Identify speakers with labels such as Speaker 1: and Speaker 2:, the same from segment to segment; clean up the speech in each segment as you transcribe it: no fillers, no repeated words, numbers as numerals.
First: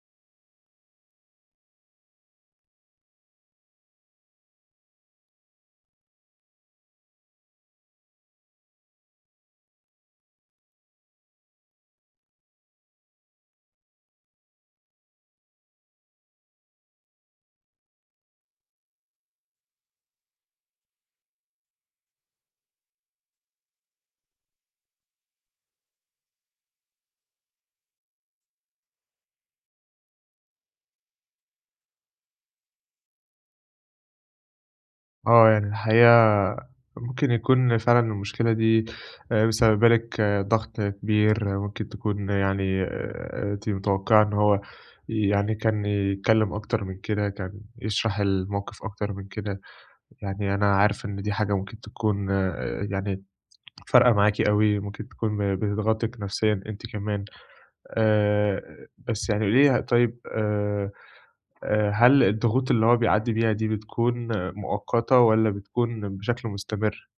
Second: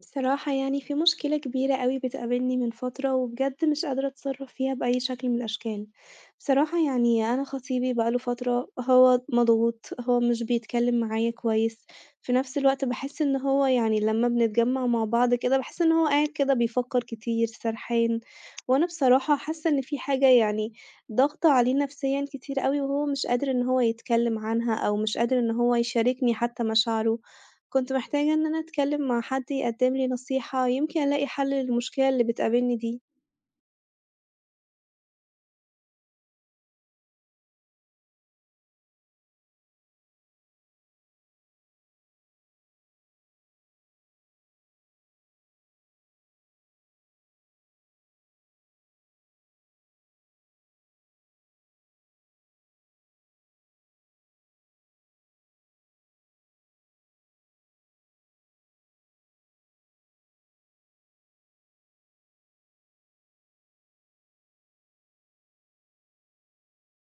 Speaker 1: بصراحة يعني في مشكلة كبيرة أوي بتقابلني من فترة وبجد مش قادرة أتصرّف فيها بأي شكل من الأشكال، بصراحة يعني أنا خطيبي بقى له فترة هو مضغوط، هو مش بيتكلّم معايا كويس، في نفس الوقت باحس إن هو يعني لمّا بنتجمّع مع بعض كده باحس إن هو قاعد كده بيفكّر كتير، سرحان، وأنا بصراحة حاسة إن في حاجة يعني ضاغطة عليه نفسيًا كتير أوي وهو مش قادر إن هو يتكلّم عنها أو مش قادر إن هو يشاركني حتى مشاعره. كنت محتاجة إن أنا أتكلّم مع حد يقدّم لي نصيحة، يمكن ألاقي حل للمشكلة اللي بتقابلني دي.
Speaker 2: آه، يعني الحقيقة ممكن يكون فعلًا المشكلة دي مسببة لِك ضغط كبير. ممكن تكون يعني أنتِ متوقعة إن هو يعني كان يتكلم أكتر من كده، كان يشرح الموقف أكتر من كده. يعني أنا عارف إن دي حاجة ممكن تكون يعني فارقة معاكِ أوي، ممكن تكون بتضغطِك نفسيًا أنتِ كمان. آآ، بس يعني قولي لي، طيب، هل الضغوط اللي هو بيعدّي بيها دي بتكون مؤقتة والّا بتكون بشكل مستمر؟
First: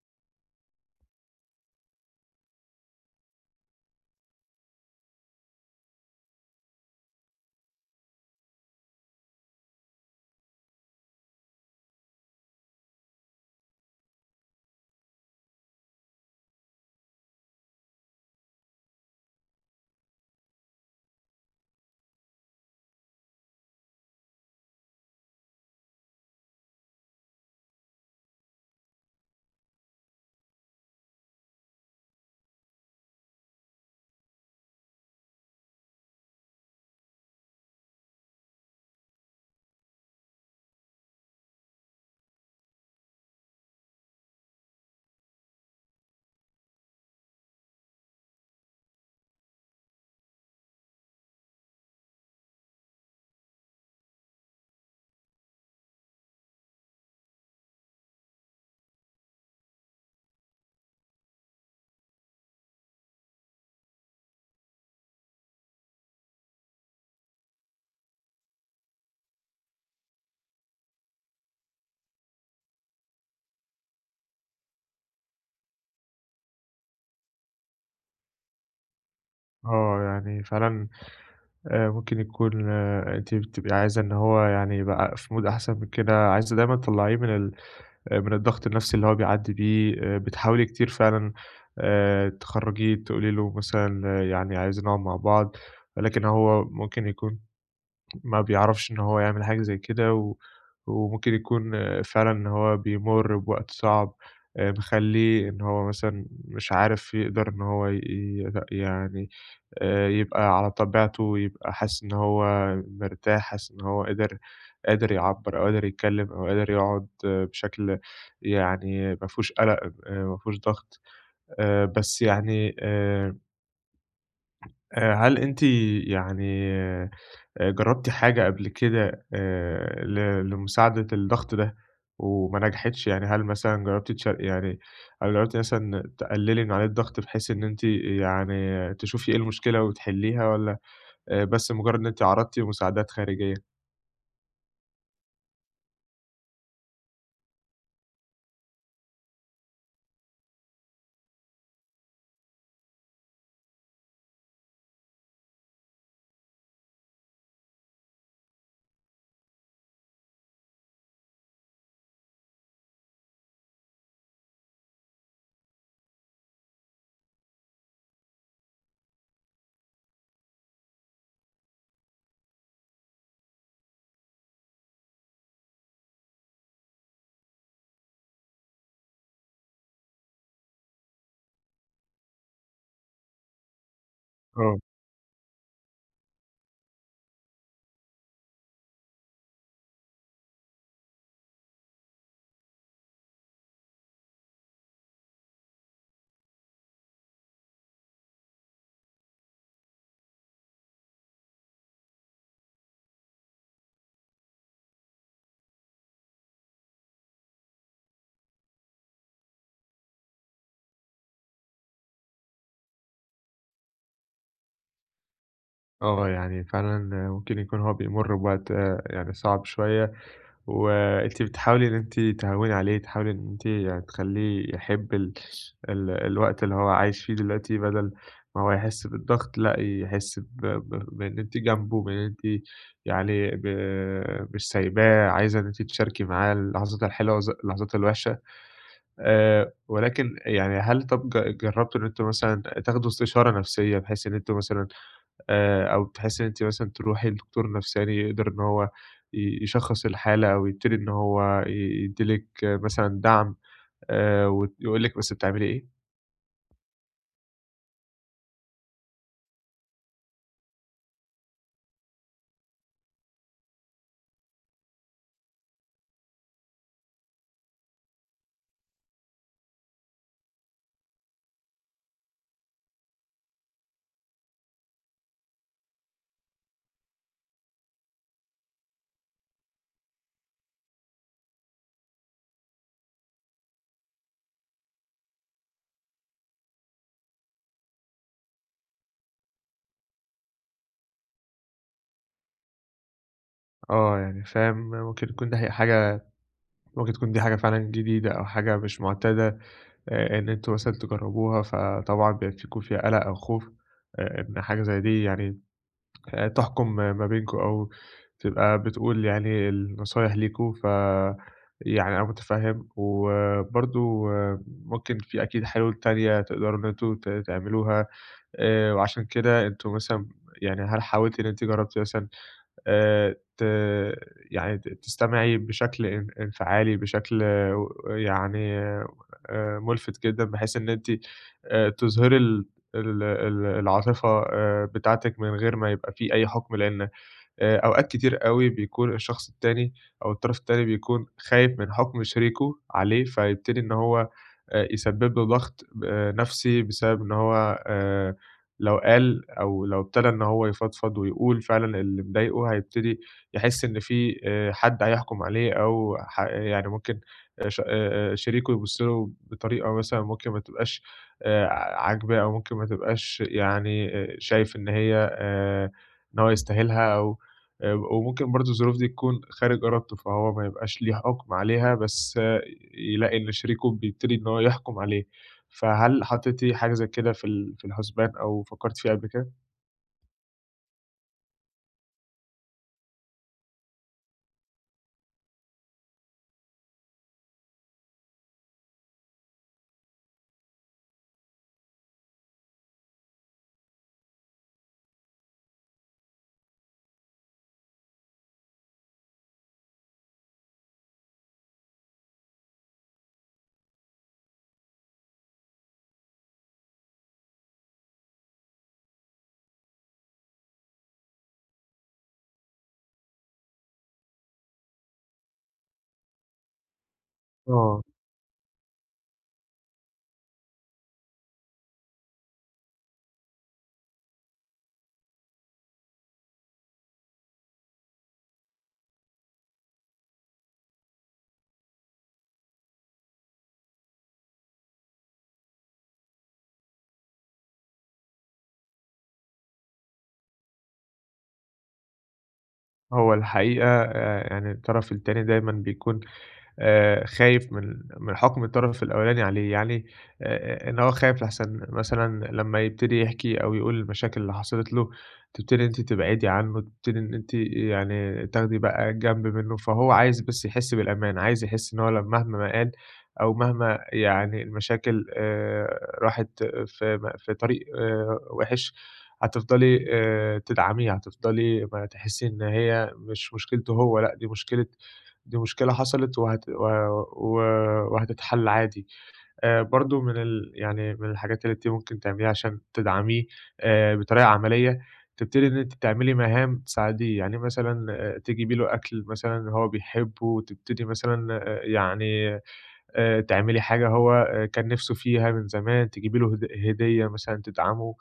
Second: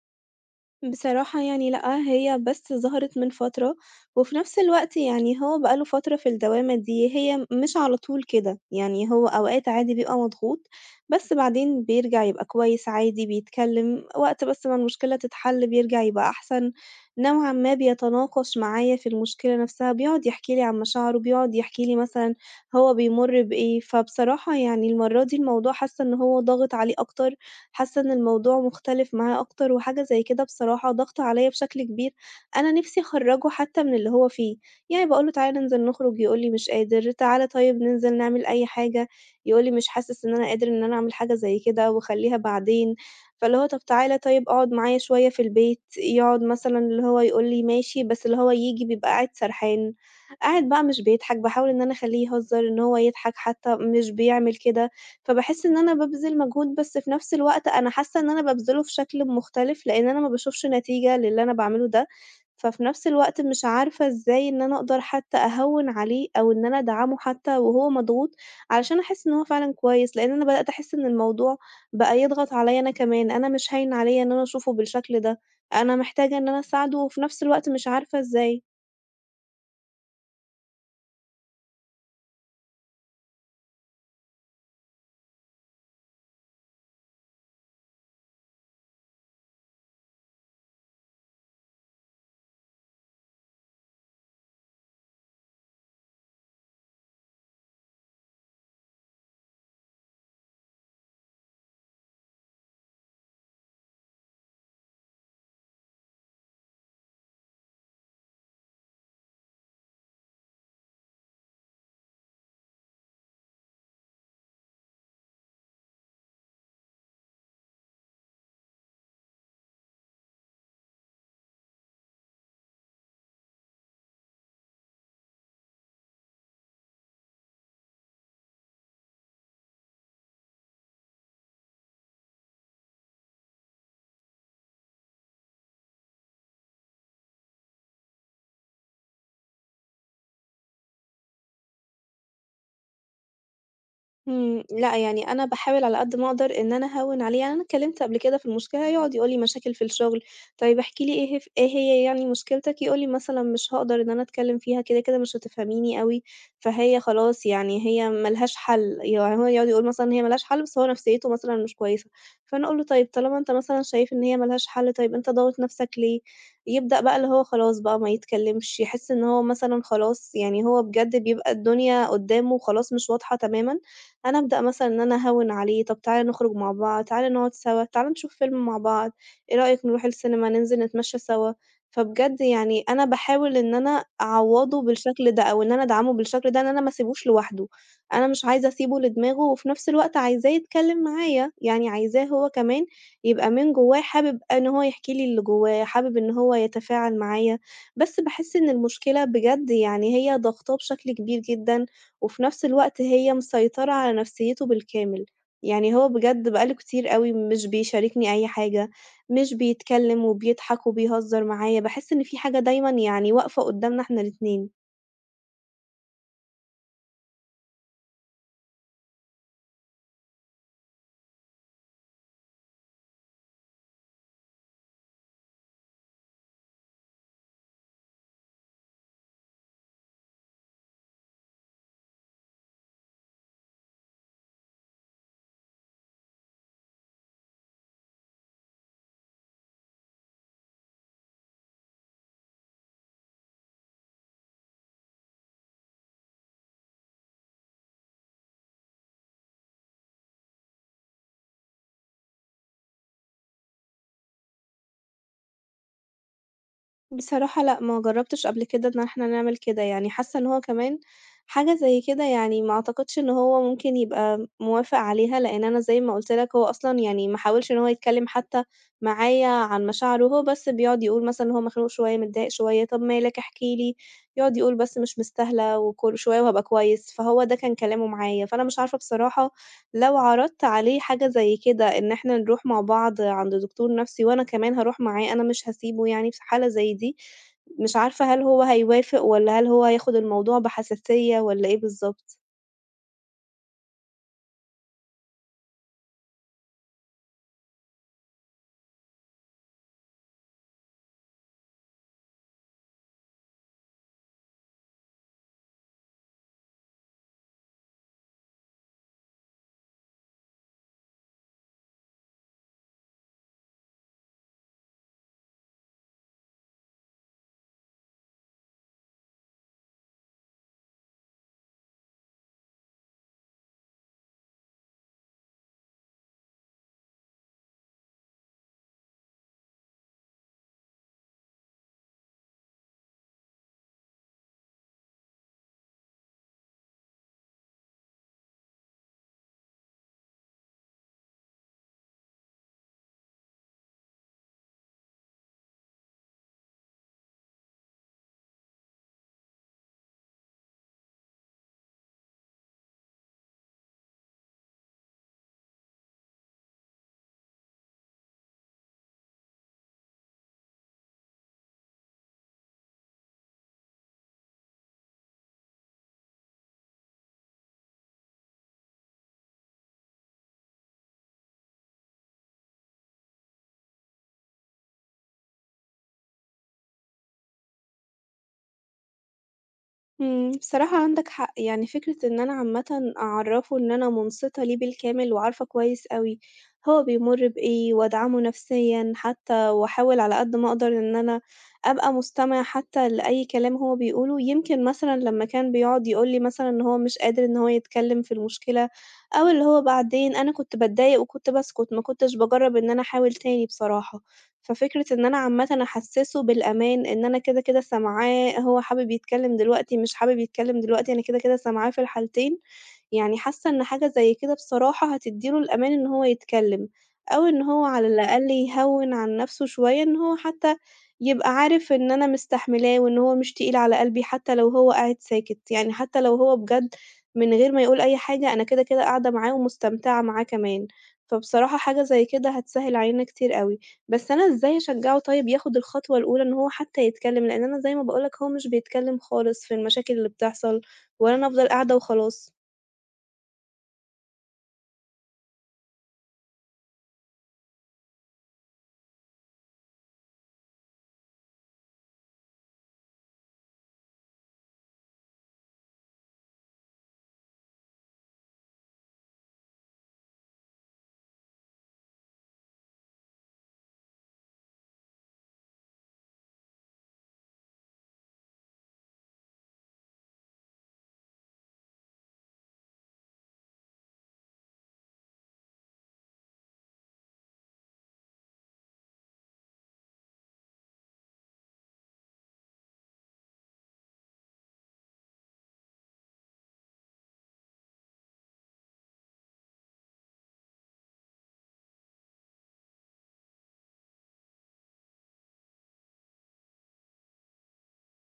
Speaker 1: بصراحة يعني لأ، هي بس ظهرت من فترة، وفي نفس الوقت يعني هو بقى له فترة في الدوامة دي، هي مش على طول كده، يعني هو أوقات عادي بيبقى مضغوط، بس بعدين بيرجع يبقى كويس عادي، بيتكلم، وقت بس ما المشكلة تتحل بيرجع يبقى أحسن، نوعًا ما بيتناقش معايا في المشكلة نفسها، بيقعد يحكي لي عن مشاعره، بيقعد يحكي لي مثلًا هو بيمُر بإيه، فبصراحة يعني المرة دي الموضوع حاسة إن هو ضاغط عليه أكتر. حاسة إن الموضوع مختلف معاه أكتر، وحاجة زي كده بصراحة ضاغطة عليَّ بشكل كبير، أنا نِفْسي أخرّجه حتى من اللي هو فيه، يعني باقول له: "تعالَ ننزل نخرج." يقول لي: "مش قادر." "تعالَ طيب ننزل نعمل أي حاجة." يقول لي: "مش حاسس إن أنا قادر إن أنا أعمل حاجة زي كده وخلّيها بعدين." فاللي هو طب تعالَ طيب اقعد معايا شوية في البيت، يقعد مثلًا اللي هو يقول لي ماشي، بس اللي هو ييجي بيبقى قاعد سرحان، قاعد بقى مش بيضحك، باحاول إن أنا أخلّيه يهزر، إن هو يضحك حتى، مش بيعمل كده. فباحس إن أنا بابذل مجهود، بس في نفس الوقت أنا حاسة إن أنا بابذله في شكل مختلف، لإن أنا ما باشوفش نتيجة للي أنا باعمله ده، ففي نفس الوقت مش عارفة إزاي إن أنا أقدر حتى أهوِّن عليه أو إن أنا أدعمه حتى وهو مضغوط، علشان أحس إن هو فعلًا كويس، لإن أنا بدأت أحس إن الموضوع بقى يضغط عليَّ أنا كمان، أنا مش هاين عليَّ إن أنا أشوفه بالشكل ده، أنا محتاجة إن أنا أساعده وفي نفس الوقت مش عارفة إزاي.
Speaker 2: آه، يعني فعلًا ممكن يكون أنتِ بتبقي عايزة إن هو يعني يبقى في mood أحسن من كده، عايزة دايمًا تطلّعيه من ال آه، من الضغط النفسي اللي هو بيعدّي بيه. بتحاولي كتير فعلًا تخرّجيه، تقولي له مثلًا يعني عايزين نقعد مع بعض، ولكن هو ممكن يكون ما بيعرفش إن هو يعمل حاجة زي كده، وممكن يكون فعلًا إن هو بيمُر بوقت صعب، مخلّيه إن هو مثلًا مش عارف يقدر إن هو ي ي يعني يبقى على طبيعته، يبقى حاسس إن هو مرتاح، حاسس إن هو قادر يعبّر، أو قادر يتكلّم، أو قادر يقعد بشكل يعني ما فيهوش قلق، ما فيهوش ضغط. بس يعني، هل أنتِ، يعني جرّبتِ حاجة قبل كده ل لمساعدة الضغط ده وما نجحتش؟ يعني هل مثلًا جرّبتِ تش يعني هل جرّبتِ مثلًا تقلّلي من عليه الضغط، بحيث إن أنتِ يعني تشوفي إيه المشكلة وتحلّيها، والّا بس مجرّد إن أنتِ عرضتِ مساعدات خارجية؟
Speaker 1: لأ يعني أنا باحاول على قد ما أقدر إن أنا أهوّن عليه، يعني أنا اتكلمت قبل كده في المشكلة، يقعد يقول لي مشاكل في الشغل، طيب احكِ لي إيه إيه هي يعني مشكلتك، يقول لي مثلًا مش هاقدر إن أنا أتكلم فيها، كده، كده مش هتفهميني أوي، فهي خلاص يعني هي ما لهاش حل، يعني هو يقعد يقول مثلًا إن هي ما لهاش حل، بس هو نفسيته مثلًا مش كويسة، فأنا أقول له: "طيب طالما أنت مثلًا شايف إن هي ما لهاش حل، طيب أنت ضاغط نفسك ليه؟" يبدأ بقى اللي هو خلاص بقى ما يتكلمش، يحس إن هو مثلًا خلاص يعني هو بجد بيبقى الدنيا قدّامه خلاص مش واضحة تمامًا. أنا أبدأ مثلًا إن أنا أهوِّن عليه، طَب تعالَ نخرج مع بعض، تعالَ نقعد سوا، تعالَ نشوف فيلم مع بعض، إيه رأيك نروح السينما ننزل نتمشى سوا؟ فبجد يعني أنا باحاول إن أنا
Speaker 2: آه،
Speaker 1: أعوّضه بالشكل ده، أو إن أنا أدعمه بالشكل ده، إن أنا ما اسيبوش لوحده، أنا مش عايزة أسيبه لدماغه، وفي نفس الوقت عايزاه يتكلم معايا، يعني عايزاه هو كمان يبقى من جوّاه حابب إن هو يحكي لي اللي جوّاه، حابب إن هو يتفاعل معايا، بس باحس إن المشكلة بجد يعني هي ضاغطاه بشكل كبير جدًا. وفي نفس الوقت هي مسيطرة على نفسيته بالكامل، يعني هو بجد بقى له كتير أوي مش بيشاركني أي حاجة، مش بيتكلم وبيضحك وبيهزر معايا، باحس إن في حاجة دايمًا يعني واقفة قدامنا إحنا الاتنين.
Speaker 2: آه، يعني فعلًا ممكن يكون هو بيمُر بوقت يعني صعب شوية، وأنتِ بتحاولي إن أنتِ تهوّني عليه، تحاولي إن أنتِ يعني تخلّيه يحب ال ال الوقت اللي هو عايش فيه دلوقتي، بدل ما هو يحس بالضغط، لأ، يحس ب ب بإن أنتِ جنبه، بإن أنتِ، يعني مش سايباه، عايزة إن أنتِ تشاركي معاه اللحظات الحلوة اللحظات الوحشة. ولكن يعني، هل، طَب جرّبتوا إن أنتم مثلًا تاخدوا استشارة نفسية، بحيث إن أنتم مثلًا أو بتحسّي إن أنتِ مثلًا تروحي لدكتور نفساني يقدر إن هو يشخّص الحالة، أو يبتدي إن هو يدّي لِك مثلًا دعم، وت يقول لِك بس بتعملي إيه.
Speaker 1: بصراحة لأ، ما جرّبتش قبل كده إن إحنا نعمل كده، يعني حاسة إن هو كمان حاجة زي كده يعني ما أعتقدش إن هو ممكن يبقى موافق عليها، لإن أنا زي ما قُلت لك هو أصلًا يعني ما حاولش إن هو يتكلّم حتى معايا عن مشاعره، هو بس بيقعد يقول مثلًا إن هو مخنوق شوية، متضايق شوية، طَب مالك احكِ لي، يقعد يقول بس مش مستاهلة وكل شوية وهابقى كويس، فهو ده كان كلامه معايا، فأنا مش عارفة بصراحة لو عرضت عليه حاجة زي كده إن إحنا نروح مع بعض عند دكتور نفسي وأنا كمان هاروح معاه، أنا مش هاسيبه يعني في حالة زي دي. مش عارفة هل هو هيوافق والّا هل هو هياخد الموضوع بحساسية والّا إيه بالضبط؟
Speaker 2: آه. يعني فاهم. ممكن تكون دي ح حاجة ممكن تكون دي حاجة فعلًا جديدة، أو حاجة مش مُعتادة إن أنتم مثلًا تجرّبوها، فطبعًا بيكون فيها قَلَق أو خوف إن حاجة زي دي، يعني تحكُم ما بينكم، أو تبقى بتقول يعني النصايح ليكم. يعني أنا مُتفهِّم، وبرضه ممكن في أكيد حلول تانية تقدروا إن أنتم تعملوها، وعشان كده أنتم مثلًا، يعني هل حاولتِ إن أنتِ جرّبتِ مثلًا ت يعني تستمعي بشكل انفعالي، بشكل يعني مُلفِت جدًا، بحيث إن أنتِ تظهري ال ال ال العاطفة بتاعتِك من غير ما يبقى في أي حُكم، لإن أوقات كتير أوي بيكون الشخص التاني أو الطرف التاني بيكون خايف من حُكم شريكه عليه، فيبتدي إن هو يسبب له ضغط نَفْسي، بسبب إن هو لو قال أو لو ابتدى إن هو يفضفض ويقول فعلًا اللي مضايقه، هيبتدي يحس إن في حد هيحكُم عليه، أو يعني ممكن ش شريكه يبُص له بطريقة مثلًا ممكن ما تبقاش آآ عاجباه، أو ممكن ما تبقاش، يعني شايف إن هي، إن هو يستاهلها، أو وممكن برضه الظروف دي تكون خارج إرادته، فهو ما يبقاش ليه حُكم عليها، بس يلاقي إن شريكه بيبتدي إن هو يحكُم عليه. فهل حطيتِ حاجة زي كده في في الحُسبان، أو فكّرتِ فيها قبل كده؟
Speaker 1: بصراحة عندك حق، يعني فكرة إن أنا عامةً أعرّفه إن أنا مُنصِتة ليه بالكامل وعارفة كويس أوي هو بيمُر بإيه وأدعمه نفسيًا حتى وأحاول على قد ما أقدر إن أنا أبقى مستمعة حتى لأي كلام هو بيقوله، يمكن مثلًا لمّا كان بيقعد يقول لي مثلًا إن هو مش قادر إن هو يتكلّم في المشكلة أو اللي هو بعدين، أنا كنت باتضايق وكنت باسكت، ما كنتش باجرّب إن أنا أحاول تاني بصراحة. ففكرة إن أنا عامةً أحسّسه بالأمان، إن أنا كده، كده سامعاه هو حابب يتكلّم دلوقتي، مش حابب يتكلّم دلوقتي، أنا كده، كده سامعاه في الحالتين، يعني حاسّة إن حاجة زي كده بصراحة هتدّي له الأمان إن هو يتكلّم، أو إن هو
Speaker 2: آه.
Speaker 1: على الأقل يهوّن عن نَفْسه شوية، إن هو حتى يبقى عارف إن أنا مستحملاه وإن هو مش تقيل على قلبي حتى لو هو قاعد ساكت، يعني حتى لو هو بجد من غير ما يقول أي حاجة، أنا كده، كده قاعدة معاه ومستمتعة معاه كمان، فبصراحة حاجة زي كده هتسهّل علينا كتير أوي. بس أنا إزاي أشجّعه طيب ياخُد الخطوة الأولى إن هو حتى يتكلّم، لإن أنا زي ما باقول لك هو مش بيتكلّم خالص في المشاكل اللي بتحصل، ولا أنا أفضل قاعدة وخلاص.
Speaker 2: هو الحقيقة يعني الطرف التاني دايمًا بيكون خايف من حُكم الطرف الأولاني عليه، يعني إن هو خايف لأحسن مثلًا لمّا يبتدي يحكي أو يقول المشاكل اللي حصلت له، تبتدي أنتِ تبعدي عنه، تبتدي إن أنتِ يعني تاخدي بقى جنب منه، فهو عايز بس يحس بالأمان، عايز يحس إن هو، مهما ما قال أو مهما، يعني المشاكل راحت في في طريق وِحِش، هتفضلي تدعميه، هتفضلي ما تحسّي إن هي مش مشكلته هو، لأ، دي مشكلة حصلت وهت و و وهتتحل عادي. برضه من يعني من الحاجات اللي أنتِ ممكن تعمليها عشان تدعميه بطريقة عملية، تبتدي إن أنتِ تعملي مهام تساعديه، يعني مثلًا تجيبي له أكل مثلًا هو بيحبه، وتبتدي مثلًا يعني تعملي حاجة هو كان نِفْسه فيها من زمان، تجيبي له هدية مثلًا تدعمه.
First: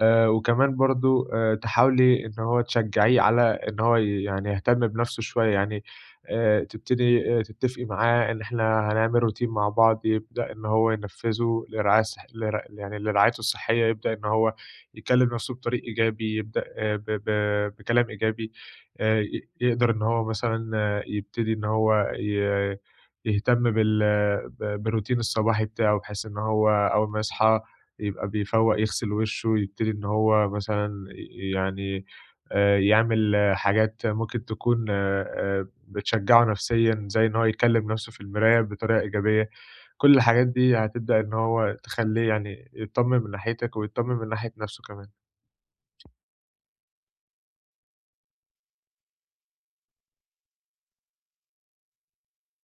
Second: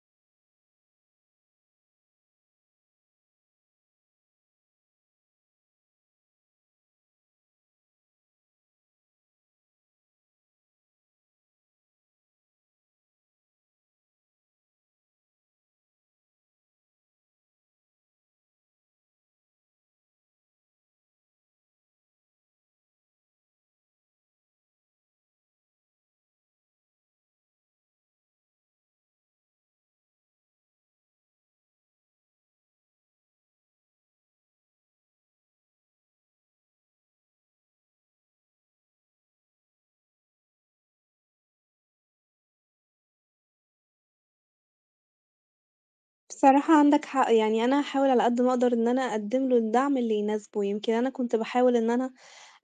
Speaker 2: وكمان برضه تحاولي إن هو تشجّعيه على إن هو يعني يهتم بنَفْسه شوية، يعني تبتدي تتّفقي معاه إن إحنا هنعمل روتين مع بعض يبدأ إن هو ينفّذه لرعاية صح لر يعني لرعايته الصحّية، يبدأ إن هو يكلّم نَفْسه بطريق إيجابي، يبدأ ب ب بكلام إيجابي، ي يقدر إن هو مثلًا يبتدي إن هو يهتم بالروتين الصباحي بتاعه، بحيث إن هو أول ما يصحى يبقى بيفوّق، يغسل وِشّه، يبتدي إن هو مثلًا يعني يعمل حاجات ممكن تكون بتشجّعه نفسيًا، زي إن هو يكلّم نَفْسه في المراية بطريقة إيجابية. كل الحاجات دي هتبدأ إن هو تخلّيه، يعني يتطمّن من ناحيتك، ويتطمّن من ناحية نَفْسه كمان.
Speaker 1: بصراحة عندك حق، يعني أنا هاحاول على قد ما أقدر إن أنا أقدّم له الدعم اللي يناسبه، يمكن أنا كنت باحاول إن أنا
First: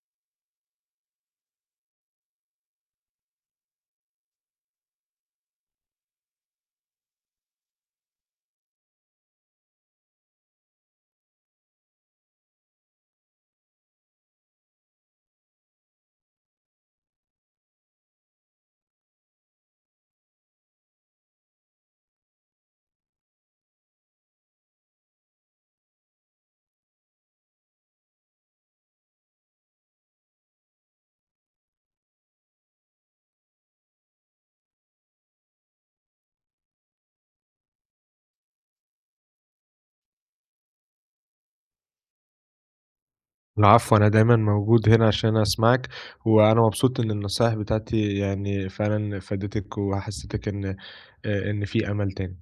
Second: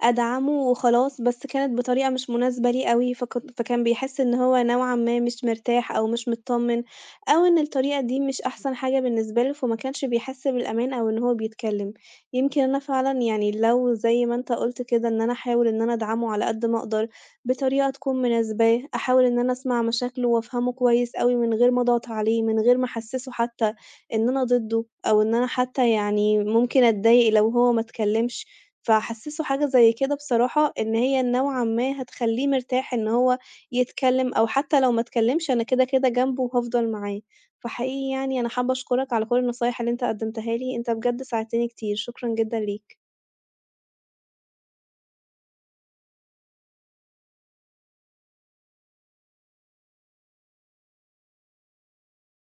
Speaker 1: أدعمه وخلاص، بس كانت بطريقة مش مناسبة ليه أوي، فكان بيحس إن هو نوعًا ما مش مرتاح أو مش متطمن، أو إن الطريقة دي مش أحسن حاجة بالنسبة له، فما كانش بيحس بالأمان أو إن هو بيتكلم. يمكن أنا فعلًا يعني لو زي ما أنت قُلت كده، إن أنا أحاول إن أنا أدعمه على قد ما أقدر، بطريقة تكون مناسباه، أحاول إن أنا أسمع مشاكله وأفهمه كويس أوي من غير ما أضغط عليه، من غير ما أحسسه حتى إن أنا ضده، أو إن أنا حتى يعني ممكن أتضايق لو هو ما اتكلمش. فاحسّسه حاجة زي كده بصراحة، إن هي نوعًا ما هتخلّيه مرتاح إن هو يتكلّم أو حتى لو ما اتكلّمش أنا كده، كده جنبه وهافضل معاه. فحقيقي يعني أنا حابة أشكرك على كل النصايح اللي أنت قدّمتها لي، أنت بجد ساعدتني كتير، شكرًا جدًا ليك.
Speaker 2: العفو، أنا دايمًا موجود هنا عشان أسمعك، وأنا مبسوط إن النصايح بتاعتي يعني فعلًا فادتِك، وحسّيتِك إن في أمل تاني.